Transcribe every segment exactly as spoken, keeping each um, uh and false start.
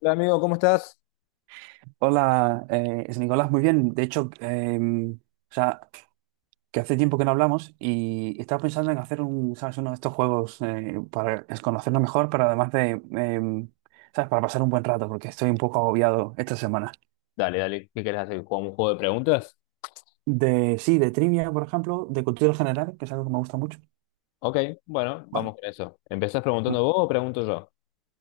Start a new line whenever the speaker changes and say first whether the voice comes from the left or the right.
left: Hola amigo, ¿cómo estás?
right: Hola, eh, es Nicolás, muy bien. De hecho, em, o sea, que hace tiempo que no hablamos y estaba pensando en hacer un, ¿sabes? Uno de estos juegos, eh, para es- conocernos mejor, pero además de, em, ¿sabes? Para pasar un buen rato, porque estoy un poco agobiado esta semana.
left: Dale, dale, ¿qué querés hacer? ¿Jugamos un juego de preguntas?
right: De, sí, de trivia, por ejemplo, de cultura general, que es algo que me gusta mucho.
left: Ok, bueno,
right: Vale.
left: vamos con eso. ¿Empezás preguntando vos o pregunto yo?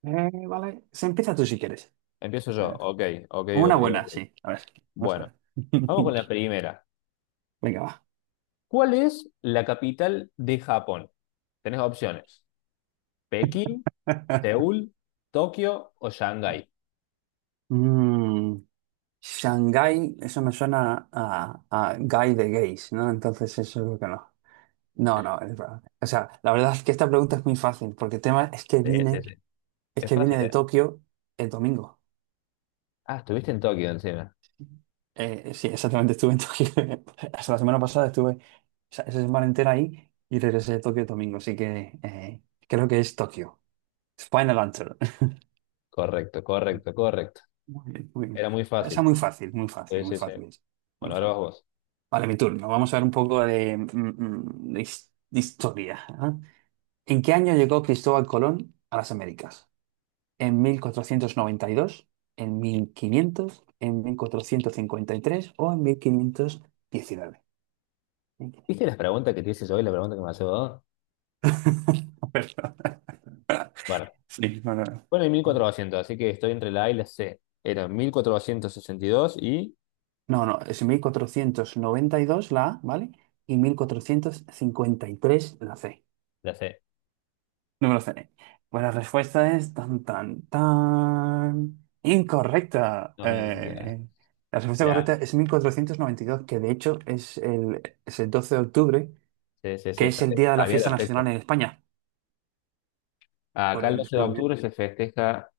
right: Eh, vale. Se empieza tú si quieres.
left: Empiezo
right: A
left: yo.
right: ver.
left: Ok, ok,
right: Una
left: ok,
right: buena,
left: ok.
right: sí. A ver, vamos a
left: Bueno,
right: ver.
left: vamos con la primera.
right: Venga, va.
left: ¿Cuál es la capital de Japón? Tenés opciones. ¿Pekín, Seúl, Tokio o Shanghái?
right: Mm, Shanghái, eso me suena a, a guy de gays, ¿no? Entonces eso es lo que no. No, no, es verdad. O sea, la verdad es que esta pregunta es muy fácil, porque el tema es que
left: Sí, sí,
right: vine,
left: sí.
right: es
left: Es
right: que vine
left: fácil,
right: de
left: ¿eh?
right: Tokio el domingo.
left: Ah, estuviste en Tokio encima.
right: Eh, eh, sí, exactamente, estuve en Tokio. Hasta la semana pasada estuve esa, esa semana entera ahí y regresé de Tokio el domingo, así que eh, creo que es Tokio. Final answer.
left: Correcto, correcto, correcto.
right: Muy bien, muy bien.
left: Era muy
right: Esa
left: fácil.
right: muy fácil, muy fácil,
left: Sí,
right: muy
left: sí, sí.
right: fácil. Muy
left: Bueno, ahora vas
right: fácil.
left: vos.
right: Vale, mi turno. Vamos a ver un poco de, mm, mm, de his- de historia. ¿Ah? ¿En qué año llegó Cristóbal Colón a las Américas? ¿En mil cuatrocientos noventa y dos, en mil quinientos, en mil cuatrocientos cincuenta y tres o en mil quinientos diecinueve?
left: ¿Viste las preguntas que te hice yo y la pregunta que me hace vos?
right: Perdón.
left: Bueno.
right: Sí, no, no.
left: Bueno, y mil cuatrocientos, así que estoy entre la A y la C. Eran mil cuatrocientos sesenta y dos y dos y
right: No, no, es mil cuatrocientos noventa y dos la A, ¿vale? Y mil cuatrocientos cincuenta y tres la C.
left: la C.
right: Número me lo. Pues la respuesta es tan, tan, tan. Incorrecta.
left: No me diga
right: Eh, la respuesta
left: la
right: correcta es mil cuatrocientos noventa y dos, que de hecho es el, es el doce de octubre,
left: C, C,
right: que
left: C,
right: es el
left: sabía
right: día de la
left: sabía
right: fiesta
left: la fecha.
right: nacional en España, por
left: Acá el
right: el
left: doce de
right: descubrimiento.
left: octubre se festeja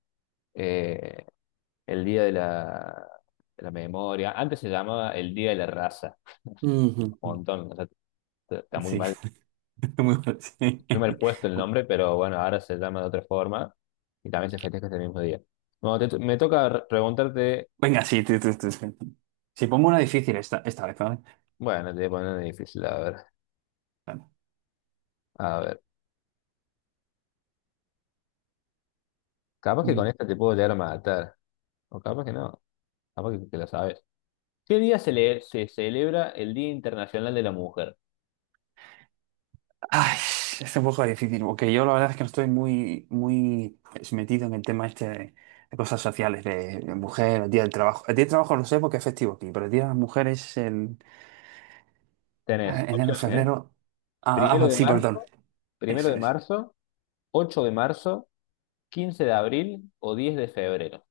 left: eh, el Día de la, de la Memoria. Antes se llamaba el Día de la Raza,
right: Ujú.
left: un montón. O sea, t- está muy
right: Sí,
left: mal,
right: muy bueno, sí.
left: muy mal puesto el nombre, pero bueno, ahora se llama de otra forma y también se festeja este mismo día. Bueno, te- me toca re- preguntarte,
right: Venga, sí, tú, tú, tú, tú. Si pongo una difícil esta, esta vez, ¿vale?
left: bueno, te voy a poner una difícil, a ver, a ver. Capaz que con
right: Vale.
left: esta te puedo llegar a matar. O capaz que no, capaz que, que la sabes. ¿Qué día se, le- se celebra el Día Internacional de la Mujer?
right: Ay, es un poco difícil, porque yo la verdad es que no estoy muy, muy pues, metido en el tema este de, de cosas sociales, de, de mujer, el día del trabajo. El día del trabajo lo sé porque es festivo aquí, pero el día de las mujeres es en
left: Tenés
right: eh, enero,
left: opciones, ¿eh?
right: febrero.
left: Primero
right: Ah, ah,
left: de
right: sí, perdón,
left: marzo, primero
right: eso
left: de
right: es.
left: marzo, ocho de marzo, quince de abril o diez de febrero.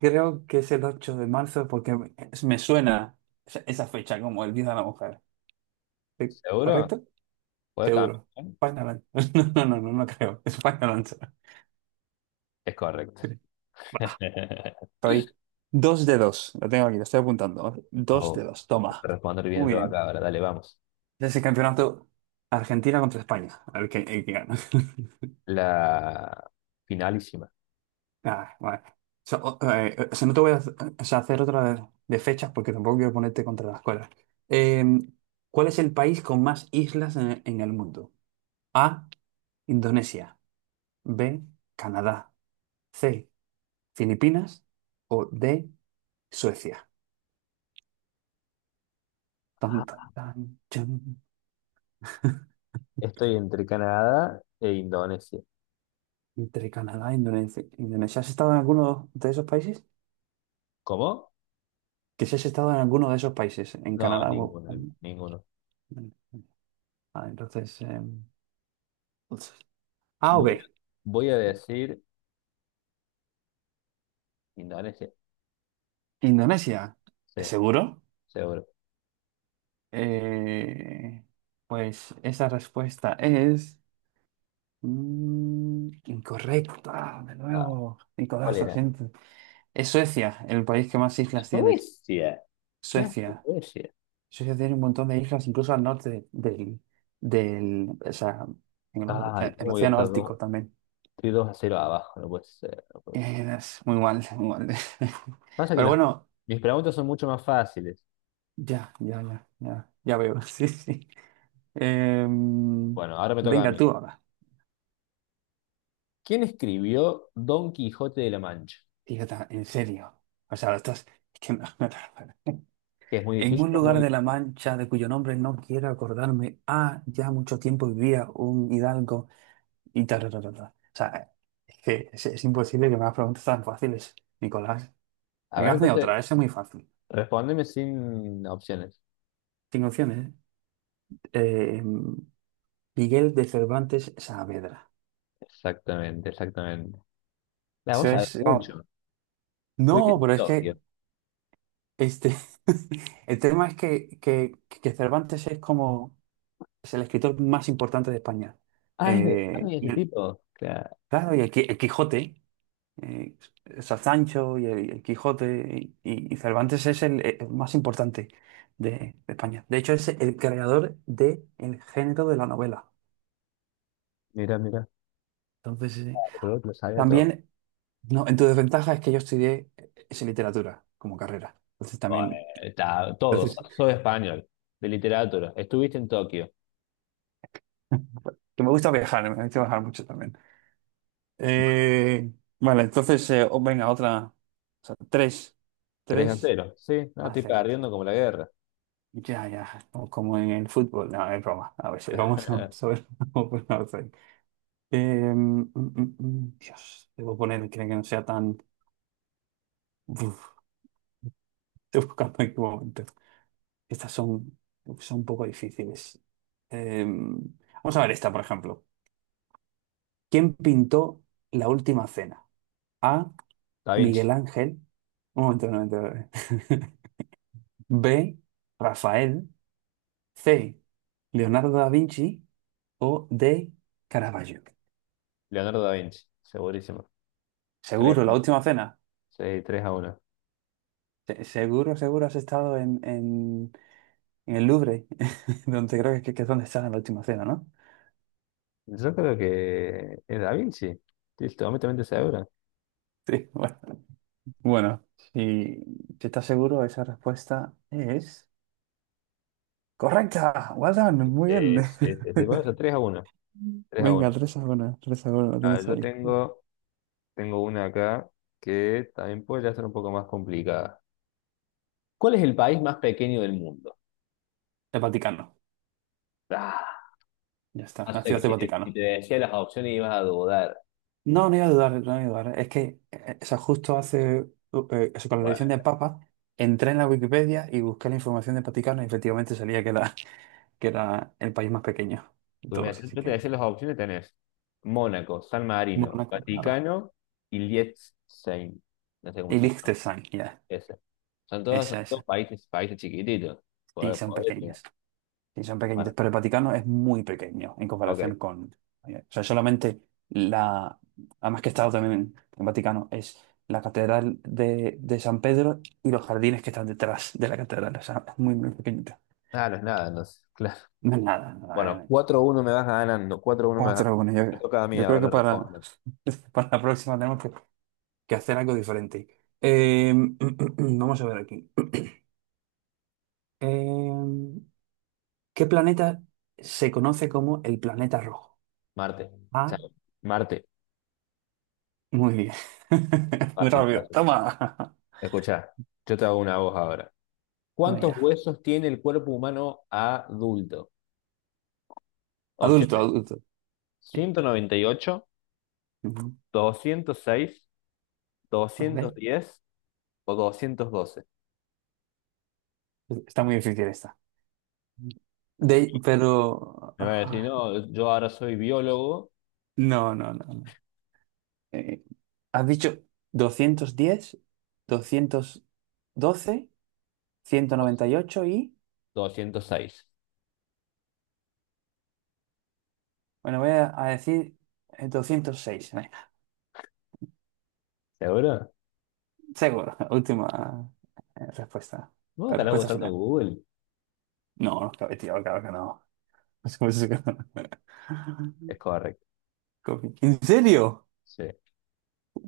right: Creo que es el ocho de marzo porque me me suena esa esa fecha como el día de la mujer. ¿Sí?
left: ¿Seguro?
right: ¿Correcto?
left: ¿Puedes cambiar?
right: Seguro.
left: ¿Eh?
right: España Lanza. No, no, no, no, no creo. España Lanza.
left: Es correcto.
right: Soy dos de dos. Lo tengo aquí, lo estoy apuntando. Dos de
left: Oh,
right: dos, toma.
left: responder bien
right: Muy
left: yo acá
right: bien.
left: ahora, dale, vamos.
right: Ese es el campeonato Argentina contra España. A ver qué, eh, qué gana.
left: La finalísima.
right: Ah, vale. So, o- eh, o sea, no te voy a hacer, o sea, hacer otra de, de fechas porque tampoco quiero ponerte contra las cuerdas. Eh, ¿Cuál es el país con más islas en, en el mundo? A, Indonesia. B, Canadá. C, Filipinas. O D, Suecia. Tan, tan,
left: Ah,
right: tan, chan.
left: estoy entre Canadá e Indonesia.
right: Entre Canadá e Indonesia. Indonesia. ¿Has estado en alguno de esos países?
left: ¿Cómo?
right: Que si has estado en alguno de esos países, en
left: No,
right: Canadá o...
left: ninguno, ninguno.
right: Ah, entonces... em, A o B.
left: Voy, voy a decir Indonesia.
right: Indonesia.
left: Sí,
right: ¿Seguro?
left: seguro.
right: Eh, pues esa respuesta es... mm, incorrecta, de
left: Ah,
right: nuevo.
left: ¿cuál
right: Nicolás, lo
left: era?
right: siento. Es Suecia, el país que más islas tienes.
left: Suecia. ¿Qué hace
right: Suecia.
left: Suecia?
right: Suecia tiene un montón de islas, incluso al norte del, del, o sea, en el,
left: Ay,
right: eh,
left: ¿cómo
right: el
left: voy a
right: océano
left: estar dos,
right: Ártico también.
left: estoy dos a cero abajo? No puede ser, no puede ser.
right: Eh, Es muy mal, muy mal.
left: Pasa que
right: Pero
left: las,
right: bueno,
left: mis preguntas son mucho más fáciles.
right: ya, ya, ya, ya, ya veo, sí, sí. Em,
left: Bueno, ahora me toca a
right: Venga,
left: mí.
right: tú ahora.
left: ¿Quién escribió Don Quijote de la Mancha?
right: Fíjate, en serio. O sea, estás... Es que me- me-
left: Que es muy
right: En
left: difícil,
right: un
left: o
right: lugar
left: muy...
right: de La Mancha, de cuyo nombre no quiero acordarme, ah, ya mucho tiempo vivía un hidalgo. Y ta, ta, ta, ta, ta. O sea, es que es, es imposible que me hagas preguntas tan fáciles, Nicolás.
left: A ver,
right: Venga, hazme
left: entonces,
right: otra, esa es muy fácil.
left: respóndeme sin opciones.
right: Cinco opciones, ¿eh? Eh, Miguel de Cervantes Saavedra.
left: Exactamente, exactamente. La vos
right: Eso
left: sabés
right: es. No,
left: mucho. Estuviste
right: no,
left: en
right: pero es que
left: Tokio.
right: este, el tema es que, que, que Cervantes es como es el escritor más importante de España.
left: Ah, es de, ah,
right: Eh,
left: mira, ese
right: y,
left: tipo. Claro,
right: claro, y el, Qui- el Quijote. eh, Está Sancho y el, el Quijote, y, y Cervantes es el, eh, el más importante de, de España. De hecho, es el creador del género de la novela.
left: mira, mira.
right: Entonces, eh,
left: Por otro lo sabía todo.
right: también, no, en tu desventaja es que yo estudié eh, es literatura como carrera. Entonces,
left: Bueno,
right: también,
left: está, todo,
right: entonces,
left: sos español, de literatura. Estuviste en Tokio,
right: que me gusta viajar, me gusta viajar mucho también. Eh, vale, entonces, eh, o- venga, otra, o sea, tres,
left: tres a
right: tres,
left: cero Sí, no, estoy
right: hacer.
left: perdiendo como la guerra.
right: Ya, ya, o como en el fútbol, no, es broma, a veces vamos a saber cómo pronunciar. Dios, debo poner, creo que no sea tan... Uf, estoy buscando en qué momento. Estas son, son un poco difíciles. Em, Vamos a ver esta, por ejemplo. ¿Quién pintó la última cena? A.
left: Da
right: Miguel
left: Vinci,
right: Ángel. Un momento, un momento. Un momento. B. Rafael. C. Leonardo da Vinci. O D. Caravaggio.
left: Leonardo da Vinci, segurísimo. tres
right: ¿Seguro?
left: a
right: ¿La
left: uno
right: última cena?
left: Sí, tres a uno.
right: Se- Seguro, seguro has estado en, en, en el Louvre, donde creo que, que es donde está la última cena, ¿no?
left: Yo creo que es Da Vinci, estoy completamente seguro.
right: Sí, bueno. Bueno, si, si estás seguro, esa respuesta es correcta. Well done, muy bien.
left: Es, es, es de Barça, tres a uno, tres a
right: Venga,
left: uno
right: tres a uno, tres a uno, lo
left: A ver,
right: tienes
left: yo
right: ahí.
left: tengo, tengo una acá que también puede ya ser un poco más complicada. ¿Cuál es el país más pequeño del mundo?
right: El Vaticano,
left: Ah,
right: ya está,
left: no
right: la
left: sé, que
right: ciudad del
left: si, si
right: Vaticano.
left: te decía las opciones ibas a dudar.
right: No, no iba a dudar, no iba a dudar. Es que, eh, o sea, justo hace, uh, eh, eso, con la
left: Bueno,
right: elección del Papa, entré en la Wikipedia y busqué la información del Vaticano y efectivamente salía que era que era el país más pequeño de
left: porque mira,
right: todos, así
left: yo te
right: que
left: decía las opciones, tenés Mónaco, San Marino,
right: Mónaco, claro.
left: Vaticano y Liechtenstein. No sé cómo
right: Y
left: se llama.
right: Liechtenstein, ya,
left: Ese. Son todos, son
right: esa,
left: todos
right: esa.
left: países, países chiquititos.
right: Sí,
left: Podés-
right: son
left: podés llegar.
right: pequeñas. Sí, son
left: Bueno,
right: pequeñitas, pero el Vaticano es muy pequeño en
left: ok.
right: comparación con... eh, O sea, solamente la... Además, que he estado también en el Vaticano, es la Catedral de, de San Pedro y los jardines que están detrás de la catedral. O sea, es muy, muy pequeñita.
left: Ah, no es nada, entonces. Claro.
right: No es nada,
left: Bueno,
right: nada, eh.
left: cuatro a uno me vas ganando. cuatro a uno me vas
right: Cuatro,
left: ganando.
right: bueno, yo,
left: Me toca a mí
right: yo creo que
left: ahora
right: para,
left: responder.
right: para la próxima tenemos que que hacer algo diferente. Eh, vamos a ver aquí. Eh, ¿Qué planeta se conoce como el planeta rojo?
left: Marte.
right: Ah,
left: Chao. Marte.
right: muy bien. Muy
left: Fácil,
right: rápido.
left: fácil.
right: Toma.
left: Escuchá, yo te hago una voz ahora. ¿Cuántos
right: Venga.
left: huesos tiene el cuerpo humano adulto?
right: Adulto,
left: Opciones.
right: adulto. Sí.
left: ¿Ciento noventa y ocho,
right: Ujú.
left: doscientos seis,
right: A
left: doscientos
right: ver.
left: diez o doscientos doce?
right: Está muy difícil esta. De,
left: Sí.
right: pero...
left: Me va a decir,
right: ah,
left: no, yo ahora soy biólogo.
right: no, no, no. No. Eh, Has dicho doscientos diez, doscientos doce, ciento noventa y... ocho y.
left: Doscientos seis.
right: Bueno, voy a a decir eh, doscientos seis, ¿eh?
left: ¿Seguro?
right: Seguro. Última eh, respuesta.
left: ¿Vos
right: Eh,
left: estarás
right: Respuesta
left: usando
right: final.
left: Google?
right: No, no, claro, tío, claro que no. Es como si-
left: Es correcto,
right: Copy. ¿En serio?
left: sí.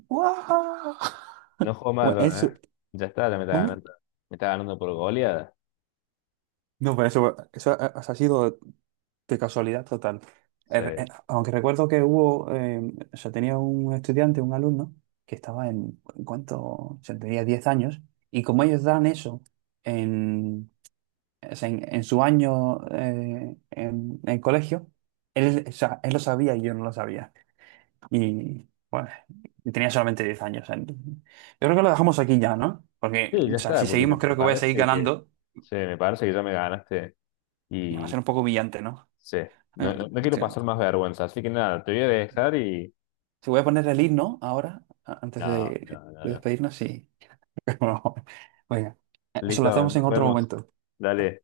right: ¡Guau!
left: No juego más
right: Bueno,
left: yo,
right: eso.
left: ¿eh? Ya está, ya me está
right: ¿Cómo?
left: ganando. Me está ganando por goleada.
right: No, pero eso, eso ha, ha sido de casualidad total.
left: Sí,
right: Eh, eh, aunque recuerdo que hubo, eh, o sea, tenía un estudiante, un alumno, que estaba en, ¿en ¿cuánto? O sea, tenía diez años, y como ellos dan eso en o sea, en, en su año, eh, en el colegio, él, o sea, él lo sabía y yo no lo sabía. Y bueno, yo tenía solamente diez años. O sea, yo creo que lo dejamos aquí ya, ¿no? Porque,
left: sí, ya
right: o sea,
left: está,
right: si
left: porque me,
right: seguimos,
left: me
right: creo que voy a seguir
left: parece que...
right: ganando
left: Sí, me parece que ya me ganaste
right: y va a ser
left: y...
right: un poco brillante, ¿no?
left: Sí, no,
right: Eh,
left: no, no quiero pasar
right: Sinceramente.
left: más vergüenza, así que nada, te voy a dejar y...
right: Si voy a poner el himno ahora, a- antes de,
left: No, no,
right: de
left: no, no.
right: despedirnos, sí. Bueno, venga, eso lo
left: Listo,
right: hacemos
left: nos
right: en otro
left: vemos.
right: momento.
left: Dale.